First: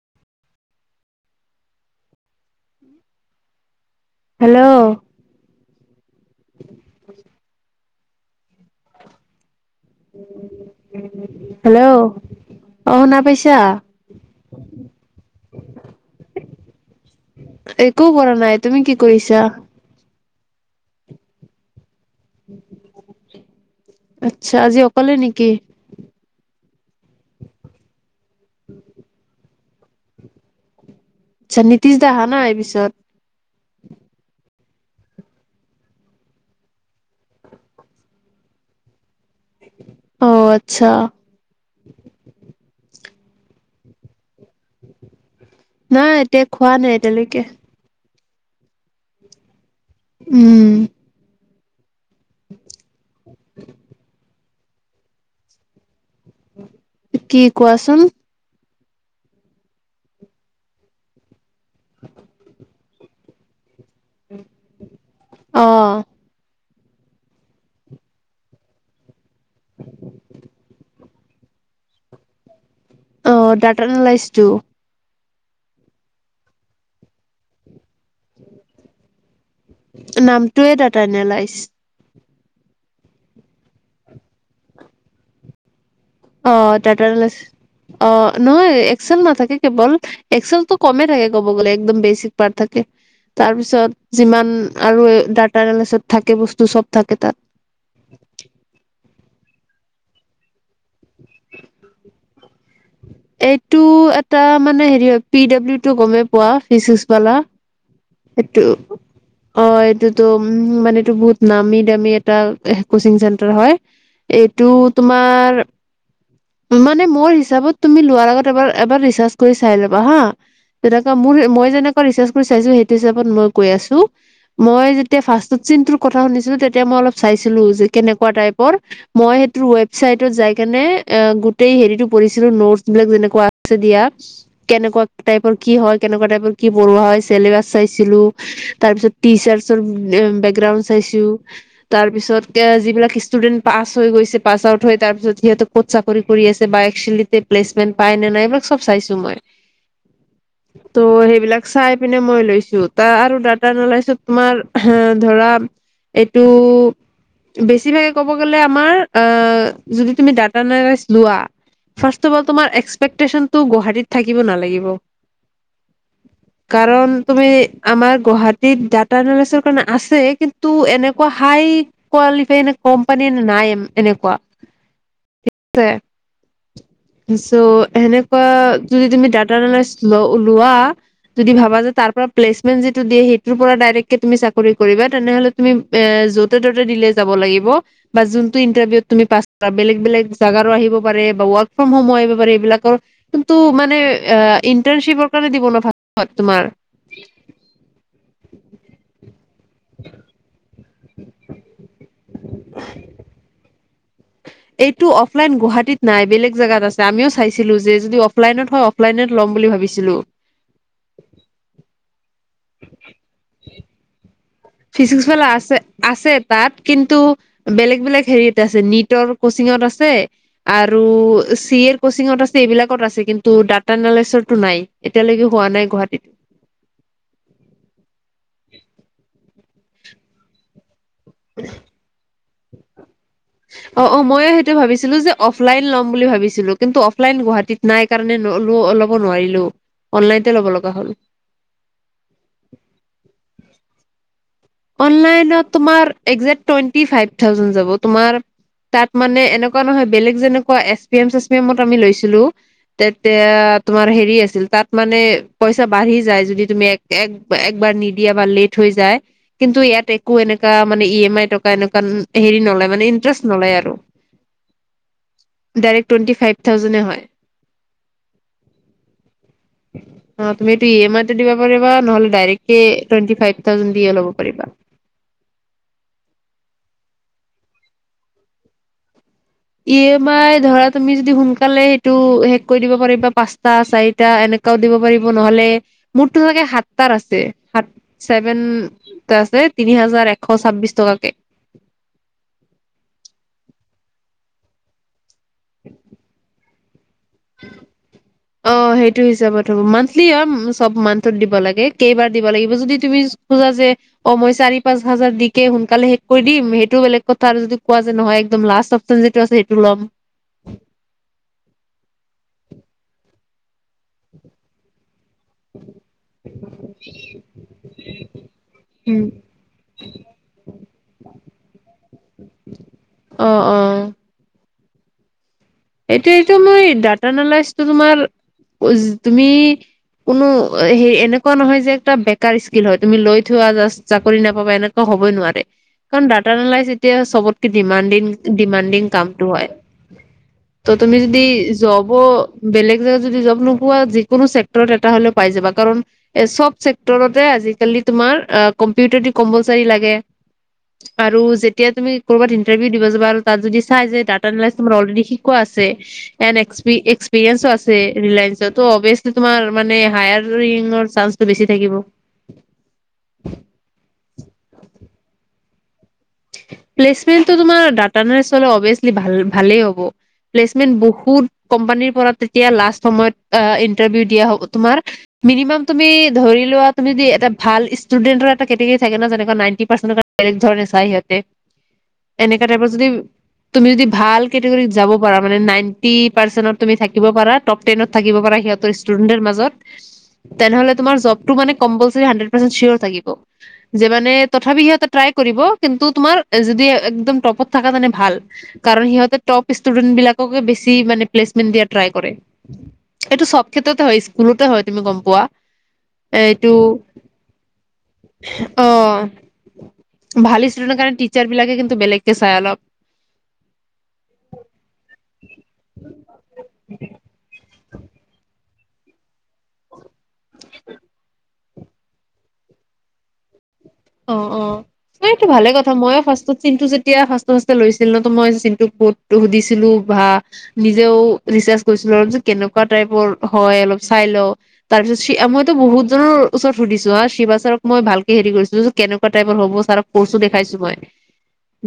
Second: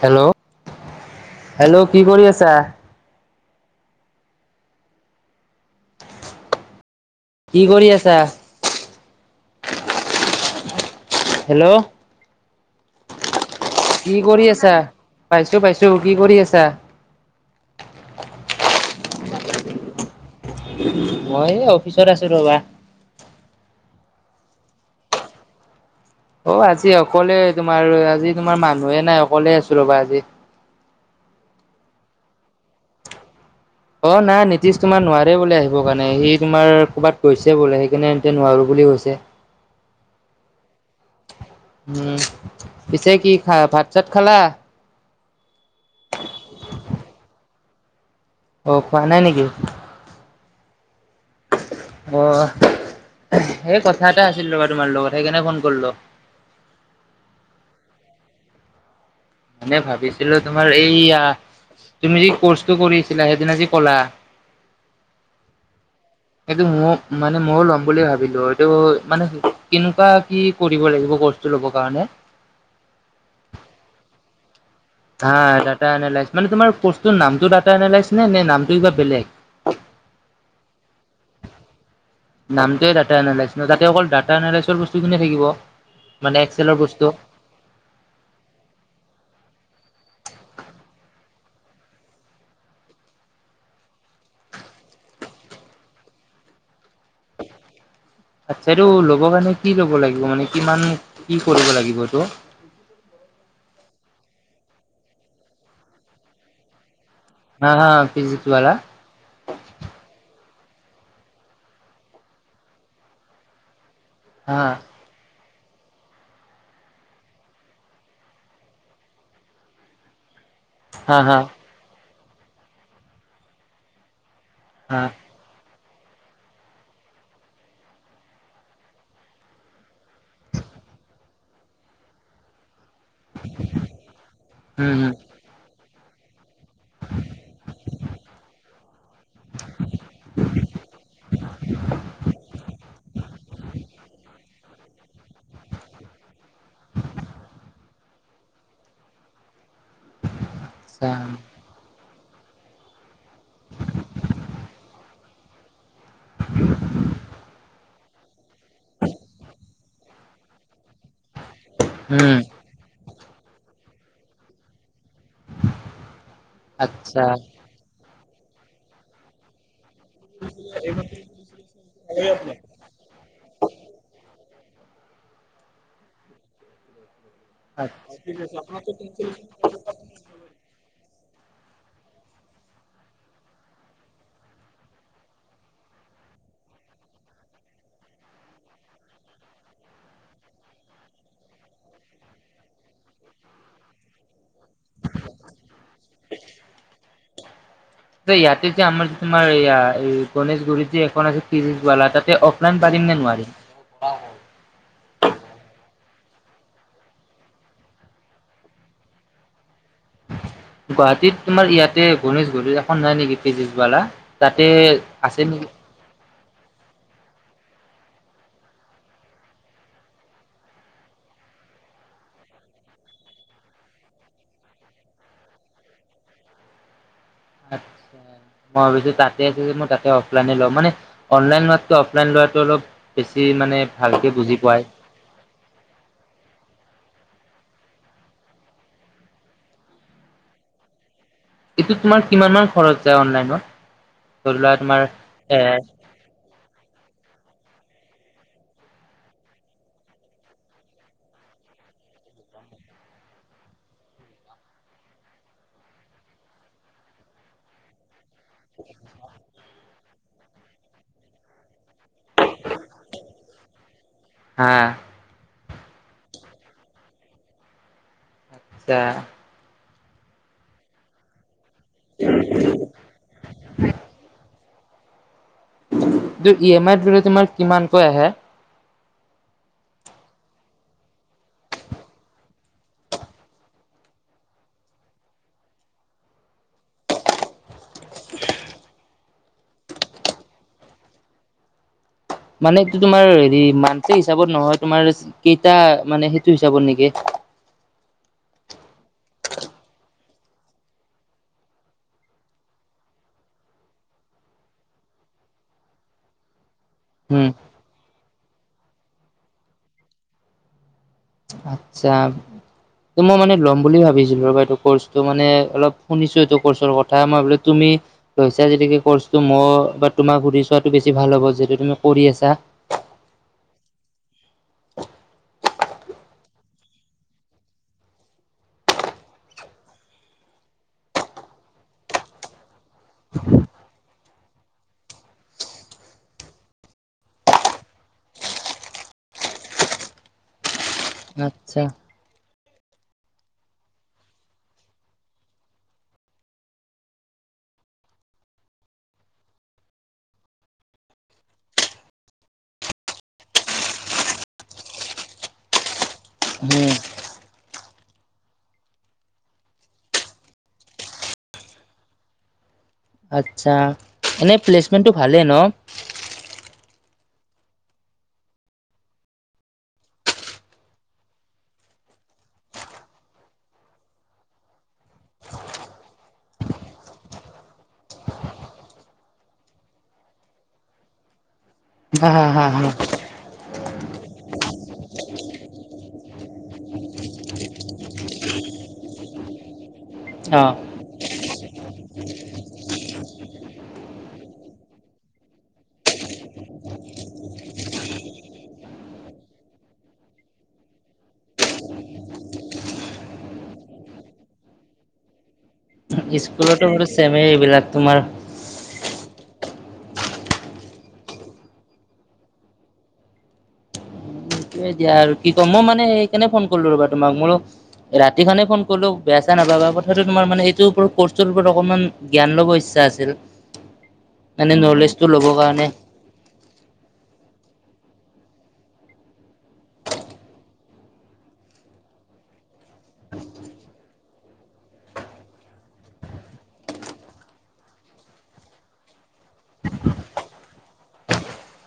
Hello hello কি কৰি আছা? হেল্ল' কি কৰি আছা? হেল্ল' অহ শুনা পাইছ কি কৰি আছা, পাইছো পাইছো কি কৰি আছা? একো কৰা নাই, তুমি কি কৰিছা? মই অফিচত আছো ৰবা। আচ্ছা, আজি অকলে নেকি? অ আজি অকলে তোমাৰ, আজি তোমাৰ মানুহে নাই অকলে আছো ৰ'বা আজি। আচ্ছা নীতিশ দা আহা নাই পিছত? অ নাই নীতিশ তোমাৰ নোৱাৰে বোলে আহিব কাৰণে, সি তোমাৰ ক'বাত গৈছে বোলে, সেইকাৰণে এয়া নোৱাৰো বুলি বুলি কৈছে। অ আচ্ছা উম, পিছে কি খা ভাত চাত খালা? নাই এতিয়া খোৱা নাই এতিয়ালৈকে। অ খোৱা নাই নেকি? উম। অ সেই কথা এটা আছিল ৰবা তোমাৰ লগত, সেইকাৰণে ফোন কৰিলো। কি কোৱাচোন? মানে ভাবিছিলো তোমাৰ এইয়া তুমি যি কৰ্চটো কৰিছিলা সেইদিনা যি ক'লা অহ সেইটো মোক মানে ময়ও ল'ম বুলি ভাবিলো, এইটো মানে কেনেকুৱা কি কৰিব লাগিব কৰ্চটো লব কাৰণে? অ দাতা নলেছ টো, হা ডাটা নলেছ, মানে তোমাৰ পষ্টোৰ নামটো ডাটা নলেছ নে, নে নামটো কিবা বেলেগ? নামটোয়ে দটা নলাইচ। নামটোৱে ডাটা নলেছ, না তাতে অকল ডাটা এনালিচৰ বস্তু কোনে থাকিব? মানে অ এক্সেলৰ দাতা বস্তু নলেছ, অ নহয় একচল নাথাকে কেৱল। এক্সেলটো কমেই থাকে ক'ব গ'লে একদম বেচিক পাৰ্ট থাকে। তাৰ পিছত যিমান আৰু ডাটা এনালাইচত থাকে বস্তু চব থাকে তাত। [unintelligible] আচ্ছা এইটো ল'ব কাৰণে কি ল'ব লাগিব মানে, কিমান কি কৰিব লাগিব এইটো? এইটো এটা মানে হেৰি হয় পি ডাব্লিউ টো গমেই পোৱা ফিচচ। ভালা, হা হা ফিজিক্স এইটো, ৱালা অ এইটোতো উম মানে এইটো বহুত নামি দামী এটা কচিং চেন্টাৰ হয়। হা এইটো তোমাৰ মানে, মোৰ হিচাপত তুমি লোৱাৰ আগত এবাৰ এবাৰ ৰিচাৰ্জ কৰি চাই ল'বা হা, তেনেকা হা মোৰ হা মই যেনেকা ৰিচাজ মই চাইছোঁ হেইটো হিচাপত মই কৈ আছোঁ, মই হা যেতিয়া ফাৰ্ষ্ট চিনটোৰ কথা শুনিছিলো তেতিয়া মই অল চাইছিলো যে কেনেকুৱা টাইপৰ, মই সেই ৱেবচাইদত জাই কিনে অ, গোটেই হেৰিতটো পঢ়িছিলো ন বিলাক যেনেকুৱা আছে দিয়া উম কেনেকুৱা উম টাইপৰ কি হয়। কেনেকুৱা টাইপৰ কি পঢ়োৱা হয় চেলেবাছ চাইছিলো, তাৰ পিছত টিচাৰছৰ বেকগ্ৰাউণ্ড চাই চো তাৰ পিছত যিবিলাক ইষ্টুদেন্ত পাছ হৈ গৈছে, পাছ আউট হয় তাৰ পিছত সিহতক কত চা কৰি - কৰি আছে বা একশ্যৱেলী তে প্লেচমেণ্ট পাই নে নাই এইবিলাক চব চাইছো মই, ত আচ্ছা সেইবিলাক চাইড পিনে মই লৈছো, তাৰ আৰু দাটা নোলাইছো তোমাৰ হা ধৰা এইটো বেছিভাগ ক'ব গ'লে আমাৰ আহ যদি তুমি ডাটা নেৰেছ লোৱা উম তুৰ্বক তোমাৰ এক্সপেক্টচনতো গুৱাহাটীত থাকিব নালাগিব। কাৰণ আচ্ছা তুমি আমাৰ গুৱাহাটীত ডাটা এনালিচৰ কাৰণ আছে কিন্তু এনেকুৱা হাই কোৱালিফাই কোম্পানী নাই এনেকুৱা। দিছে। চ' আ সেনেকুৱা যদি তুমি ডাটা এনালাইচ ল লোৱা। যদি ভাবা যে তাৰ পৰা প্লেচমেন্ট যিটো দিয়ে সেইটোৰ পৰা ডাইৰে তুমি চাকৰি কৰিবা তেনেহলে তুমি এ যতে মতে দিলে যাব লাগিব বা জোনতো ইণ্টাৰভিউত তুমি পাছ কৰা বেলেগ - বেলেগ জেগাৰো আহিব পাৰে। ফ্ৰম হম হয় বাৰে এইবিলাকৰ কিন্তু মানে ইন্টাৰ্ণশ্বিপৰ কাৰণে দিব ন ভাল তোমাৰ। যে ইয়াতে যে আমাৰ যে তোমাৰ এয়া এই গণেশগুৰিত যি এখন আছিলা তাতে অফলাইন পাতিম নে নোৱাৰিম। উম, এইটো অফলাইন গুৱাহাটীত নাই বেলেগ জাগগাত আছে আমিও চাইছিলো যে যদি অফলাইনত হয় অফলাইনত ল'ম বুলি ভাবিছিলো। গুৱাহাটীত তোমাৰ ইয়াতে গণেশগুৰিত এখন নাই নেকি ফিজিক্সৱালা। তাতে ফিজিক্সৱালা আছে - আছে। তাত কিন্তু বেলেগ - বেলেগ হেৰিত আছে নিটৰ কচিঙত আছে আৰু চি এড কচিঙত আছে এইবিলাকত আছে কিন্তু ডাটা এনালিচৰটো নাই এতিয়ালৈকে হোৱা নাই গুৱাহাটীত। [inaudible] আচ্ছা মই ভাবিছো তাতে আছে মই তাতে অফলাইনে লও মানে অনলাইন লোৱটো অফলাইন লোৱাটো অলপ বেছি মানে অ অ ভালকে ময়ো বুজি সেইটো পাই। ভাবিছিলো যে অফলাইন ল'ম বুলি ভাবিছিলো কিন্তু অফলাইন গুৱাহাটী সিত নাই কাৰণে ল'ব নোৱাৰিলোও অনলাইনতে ল'ব লগা হ'ল। এইটো তোমাৰ কিমান মান খৰচ যায় অনলাইনত? ধৰি লোৱা তোমাৰ অনলাইন তো এ তোমাৰ এক জেক টোৱেইন তি ফাই থাও জেন জাব তোমাৰ তাত মানে এনেকুৱা নহয় বেলেগ যেনেকুৱা এছ পি এম চে পি এমত আমি লৈছিলো তেতিয়া তোমাৰ হেৰি আছিল তাত মানে পইচা বাঢ়ি যাই যদি তুমি এ এবাৰ নিদিয়া বালি থৈ যায়। কিন্তু ইয়াত একো এনেকুৱকা মানে ই এম আই টকা এনেকুৱা হেৰি নলয় মানে ইণ্টাৰেষ্ট নলয় আৰু। হা ডাইৰেক্ট টোৱণ্টি ফাইভ থাউজেণ্ডে হয়। আচ্ছা। অ, তুমিটো ই এমই দিব পাৰিবা নহলে ডাইৰেক্টকে টুৱেন্টি ফাইভ থাউজেণ্ড দি লব পাৰিবা। ত ই এম আইৰ দৰে তোমাৰ কিমানকৈ আহে। ই এম আই ধৰা তুমি যদি সোনকালে সেইটো শেষ কৰি দিব পাৰিবা পাচটা চাৰিটা এনে কে দিব পাৰিবা নহ'লে মোৰ টো সাত তা আছে চেভেন তা আছে। তিনি হাজাৰ এশ ছাবিছ টকাকে। মানে এইটো তোমাৰ হেৰি মানসে হিচাপত নহয় তোমাৰ কেইটা মানে সেইটো হিচাপত নেকি? অ', সেইটো হিচাপত হ'ব মান্থলি অ চব মান্থত দিব লাগে কেইবাৰ দিব লাগিব যদি তুমি খোজা যে অ, মই চাৰি পাচ হাজাৰ দিকে সোনকালে শেষ কৰি দিম সেইটো এইটো বেলেগ কথা উম আৰু যদি কোৱা যে নহয় একদম লাষ্ট অপশচন যিটো আছে সেইটো ল'ম। আচ্ছা, ত মই মানে ল'ম বুলি ভাবিছিলো ৰবা এইটো কৰ্চ। টো মানে অলপ শুনিছো এইটো কৰ্চৰ কথা। মই ভাবিলোঁ তুমি লৈছা যদি সেই উম কৰ্চটো মই তোমাক হোধি চোৱাটো বেছি ভাল হ'ব। যিহেতু তুমি কৰি আছা। অঁ, অঁ। এইটো, এইটো মই ডাটা এনালাইচটো তোমাৰ তুমি কোনো হেৰি এনেকুৱা নহয় যে এটা বেকাৰ ইছ হয় তুমি লৈ থোৱা জাষ্ট, চাকৰি নাপাবা। এনেকুৱা হ'বই নোৱাৰে। কাৰণ ডাটা এনালাইচ এতিয়া চবতকে ডিমাণ্ডিং ডিমাণ্ডিং কামটো হয়। ত' তুমি যদি আচ্ছা জবো বেলেগ জেগা যদি জব নোপোৱা, যিকোনো চেক্টৰত এটা হ'লেও পাই যাবা। কাৰণ এ চব চেক্টৰতে আ আজি-কালি তোমাৰ কম্পিউটাৰ কম্পলচাৰি লাগে। আৰু যেতিয়া তুমি ক'ৰবাত ইণ্টাৰভিউ দিব যাবা আৰু তাত যদি চাই যে ডাটা এনালাইছ তমাৰ অলৰেদী শিক কোৱা আছে। এণ্ড এক্স উম এক্সপিৰিয়েন্স ও আছে। ৰিলায়েন্সটো অবিয়েছলি তোমাৰ মানে হায়াৰ [unintelligible] চাঞ্চটো বেছি থাকিব। আচ্ছা এনে প্লেচমেন্টটো ভালেই ন? প্লেচমেন্টটো তোমাৰ ডাটা এনালাইছ হলে অবিয়েচলি ভাল ভালেই হ'ব। প্লেচমেন বহুত কোম্পানীৰ পৰা তেতিয়া লাষ্ট সময়ত অ ইন্টাৰভিউ দিয়া হব। তোমাৰ মিনিমাম তুমি ধৰি লোৱা, তুমি যদি এটা ভাল ষ্টুডেণ্টৰ এটা কেটেগৰী থাকে ন। যেনেকুৱা নাইনটি পাৰ্চেট এটা বেলেগ ধৰণে চায় সিঁহতে। হা হা হা এনেকা টাইপৰ হা যদি তুমি যদি ভাল কেটেগৰীত যাব পাৰা মানে নাইনটি পাৰ্চেন্টত তুমি থাকিব পাৰা, টপ টেনত থাকিব পাৰা সিহঁতৰ ষ্টুডেণ্টৰ মাজত, অ তেনেহলে তোমাৰ যবটো মানে কম্পলছৰি হাণ্ড্ৰেড পাৰচেন্ট চিঞৰ থাকিব। যিমানে তথাপি সিহঁতে ট্ৰাই কৰিব। কিন্তু তোমাৰ যদি একদম টপত থকা তেনে ভাল। কাৰণ সিহঁতে টপ ষ্টুডেন্ট বিলাককে বেছি চি মানে প্লেচমেণ্ট দিয়াত ট্ৰাই কৰে এইটো চব ক্ষেত্ৰতে হয়। স্কুলতে হয় তুমি গম পোৱা। এইটো, স্কুলতো বাৰু চেমে এইবিলাক তোমাৰ অ ভাল ষ্টুডেণ্টৰ কাৰণে টিচাৰ বিলাকে কিন্তু বেলেগকে চাই অলপ। এ দিয়া আৰু কি ক'ম মই মানে ৰাতিখনে ফোন কলোও। বেয়া চেয়া নাপাবা। কথাটো তোমাৰ মানে এইটো ওপৰত কৰ্চটোৰ ওপৰত অকমান জ্ঞান লব ইচ্ছা আছিল। অ, অ। মানে নলেজটো মানে এইটো ল'বৰ ভালে কাৰণে কথা। মইও ফাৰ্ষ্টত চিনটো যেতিয়া ফাষ্টত ফাষ্টত লৈছিল ন ত মই চিনটো কডটো সুধিছিলো বা নিজেও ৰিচাৰ্জ কৰিছিলো আৰু যে কেনেকা কুৱা টাইপৰ হয় অলপ চাই লও। তাৰ পিছত মইতো বহুত জনৰ ওচৰত সুধিছো হা শি [unintelligible] ক মই ভালকে হেৰি কৰিছো যে কেনেকোৱা টাইপৰ হ'ব? ছাৰক কৰছো দেখাইছো মই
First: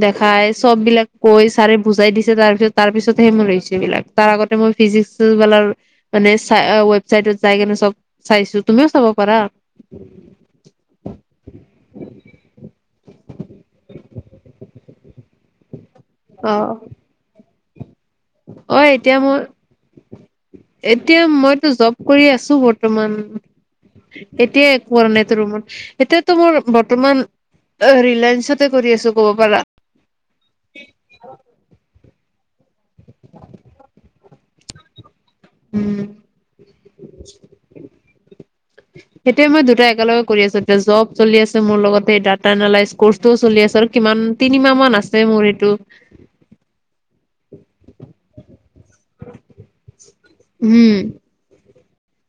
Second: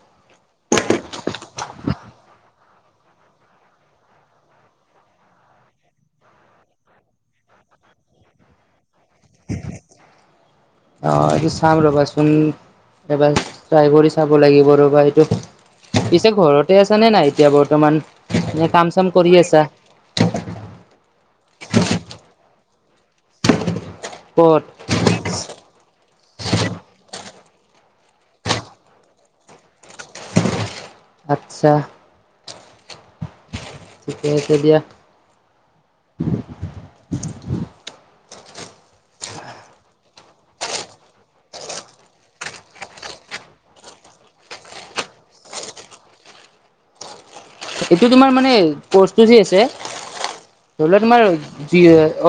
দেখাই চবিলাক কৈ ছাৰে বুজাই দিছে। তাৰ পিছত তাৰ পিছতহে মোৰ হৈছে এইবিলাক। তাৰ আগতে ম ফিজিক্স ৱালাৰ মানে চ ৱেবচাইটত যাই কিনে চব চাইছো, তুমিও চাব পাৰা। [inaudible] অ, এইটো চাম ৰবাচোন। এবাৰ ট্ৰাই কৰি চাব লাগিব ৰ'বা এইটো। পিছে অ ঘৰতে আছা নে নাই এতিয়া বৰ্তমান? এনে অ কাম-চাম এতিয়া কৰি মোৰ আছা? এতিয়া মইতো জব কৰি আছো বৰ্তমান। ক'ত এতিয়াই একো কৰা নাই। এতিয়া ৰুমত এত মোৰ বৰ্তমান ৰিলায়েন্ঞ্চতে কৰি আছো ক'ব পাৰা। আচ্ছা হৈছে দিয়া। উম। সেইটোৱে মই দুটা একেলগে কৰি আছো। এতিয়া জব চলি আছে মোৰ লগতে ডাটা এনালাইছ কৰ্চটোও চলি আছে কিমান, তিনিমাহ মান আছে মোৰ এইটো। এইটো তোমাৰ মানে কৰ্চটো যে আছে ধৰি উম লোৱা তোমাৰ যি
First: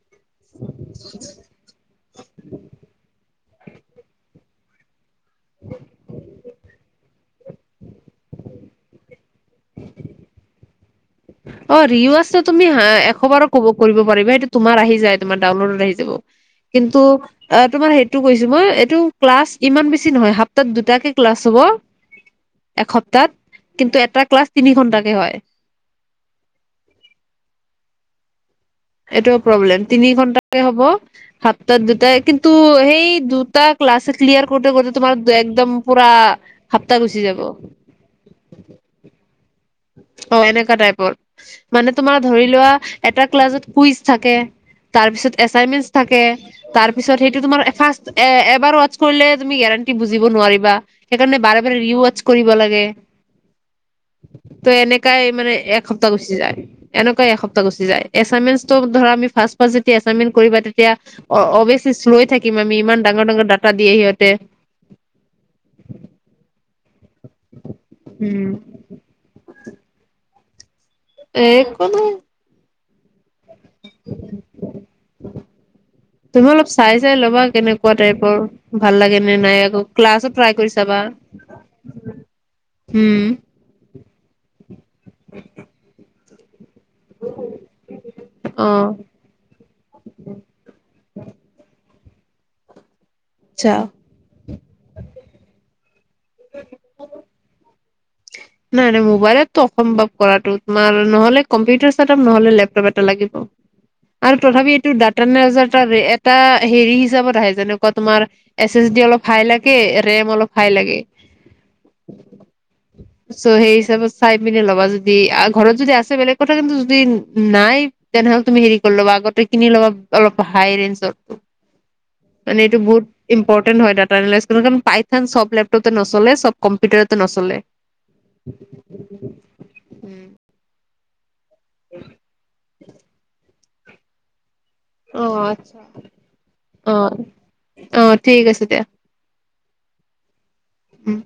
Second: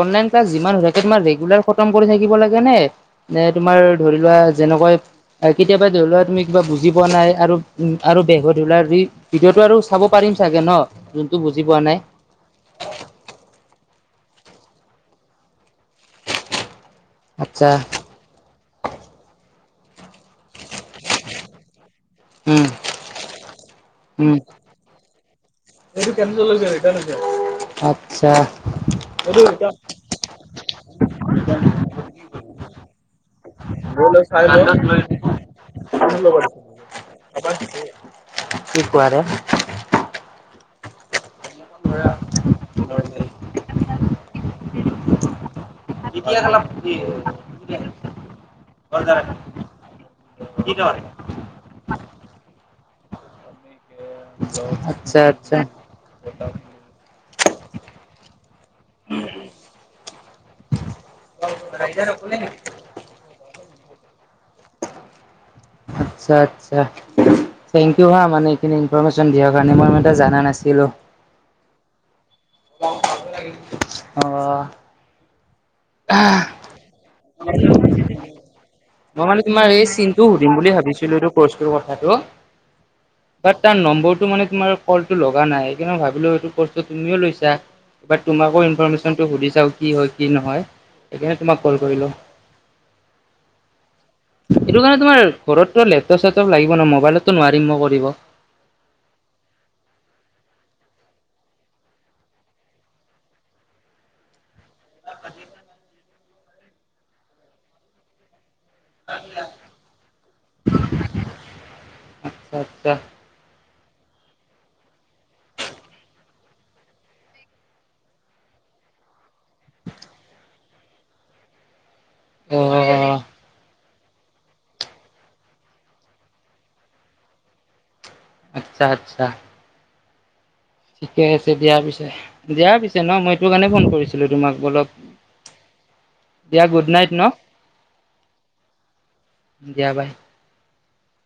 অনলাইন যিমান হৈ থাকে তোমাৰ ৰেগুলাৰ খতম কৰি থাকিব লাগে নে? নে তোমাৰ ধৰি লোৱা যেনেকৈ কেতিয়াবা ধৰি লোৱা তুমি কিবা বুজি পোৱা নাই আৰু উম আৰু বেগ ধৰিলা ভিডিঅটো আৰু চাব পাৰিম চাগে ন? যোনটো বুজি অ পোৱা নাই ৰিয় আছে তুমি হা এশ বাৰ ক'ব। কৰিব পাৰিবা সেইটো তোমাৰ আহি যায় তোমাৰ ডাউনলডত আহি যাব। কিন্তু অ আচ্ছা তোমাৰ সেইটো কৈছো মই। ক্লাছ ইমান বেছি নহয় সপ্তাত দুটাকে ক্লাছ হ'ব। উম এসপ্তাত কিন্তু এটা উম ক্লাছ তিনি ঘন্টা কে হয়। এইটো আচ্ছা। এইটো প্ৰব্লেম, তিনি ঘন্টাকে হ'ব সাতটাত দুটাই কিন্তু সেই দু। ক্লা চাই ক্লিয়াৰ লৈ কৰ কৰ তোমাৰ একদম পুৰা পুনৰ ল'ব হাপ্তা গুচি যাব। দিছে। কি কোৱাৰে। অ এনেকোৱা টাইপৰ, মানে তোমাৰ ধৰি লোৱা এটা ক্লাছত কুইচ থাকে। তাৰপিছত এচাইনমেন্ট থাকে তাৰপিছত সেইটো তোমাৰ ফাৰ্ষ্ট এবাৰ ৱচ কৰিলে তুমি। বুজিব নোৱাৰিবা, সেইকাৰণে বাৰে বাৰে ৰি চ কৰিব লাগে। ত আচ্ছা এনেকাই মানে আচ্ছা এসপ্তাহ গুচি যায় এনেকুৱাই এসপ্তাহ গুচি যায় এছাইমেন্টো ধৰা আমি ভাল ফাচ ফাচ যেতিয়া এছাইনমেণ্ট কৰিবা তেতিয়া অবিযেচল্লি চ ৰ'অই থাকিম আমি ইমি ইমান ডাঙৰ ডাঙৰ ডা টা দিয়ে সিহঁতে। আচ্ছা আচ্ছা থেংক ইউ হা মানে উম এইখিনি ইনফৰ্মেচন দিয়া স কাৰণে মই ম এটা জানা নাছিলো। এক কো নাই। আহ তুমি অলপ চাই চাই ল'বা কেনেকুৱা টাইপৰ। ভাল লাগে মই নে মানে নাই তোমাৰ আকৌ এই চিনটো ক্লাছো ট্ৰাই সুধিম কৰি বুলি চাবা ভাবিছিলো এইটো কৰ্চটো কথাটো। উম বাট তাৰ নম্বৰটো মানে তোমাৰ কলটো লগা নাই সেইকাৰণে ভাবিলোও সটো ত তুমিও লৈছা তোমাকো অ ইনফৰৰ্মেশ্যনটো সুধি চাও কি হয় কি নহয়? সেইকাৰণে তোমাক কল কৰিলো। আচ্ছা এইটো কাৰণে তোমাৰ ঘৰতো লেপটপ চেপটপ লাগিব ন মোবাইলতো নোৱাৰিম ম কৰিব। নাই নাই মোবাইলটো অসম্ভৱ কৰাটো তোমাৰ নহলে কম্পিউটাৰ চ নহলে লেপপ এটা লাগিব। আৰু তথাপি এইটো দাতানেজাৰ ত এটা হেৰি হিচাপত আহে যেনেকুৱা তোমাৰ এচ এছ ডি অলপ হাই লাগে ৰেম অলপ হাই লাগে। আচ্ছা আচ্ছা চ' সেই হিচাপত চাই পিনে ল'বা যদি ঘৰত যদি আছে বেলেগ কথা কিন্তু যদি নাই তেনেহলে তুমি হেৰি কৰি ল'বা আগতে কিনি ল'বা অলপ হাই ৰেঞ্জৰটো। অ মানে এইটো বহুত ইম্পৰ্টেণ্ট হয় তাত। পাইানটান চব লেপটপে নচলে সব কম্পিউটাৰ নচলে। আচ্ছা আচ্ছা। উম ঠিকে আছে দিয়া পিছে দিয়া পিছে ন মই এইটো কাৰণে ফোন কৰিছিলো তোমাক। অলপ আহ আচ্ছা দিয়া গুড নাইট আহ ন আহ ঠিক আছে দিয়া। দিয়া বাই। উম।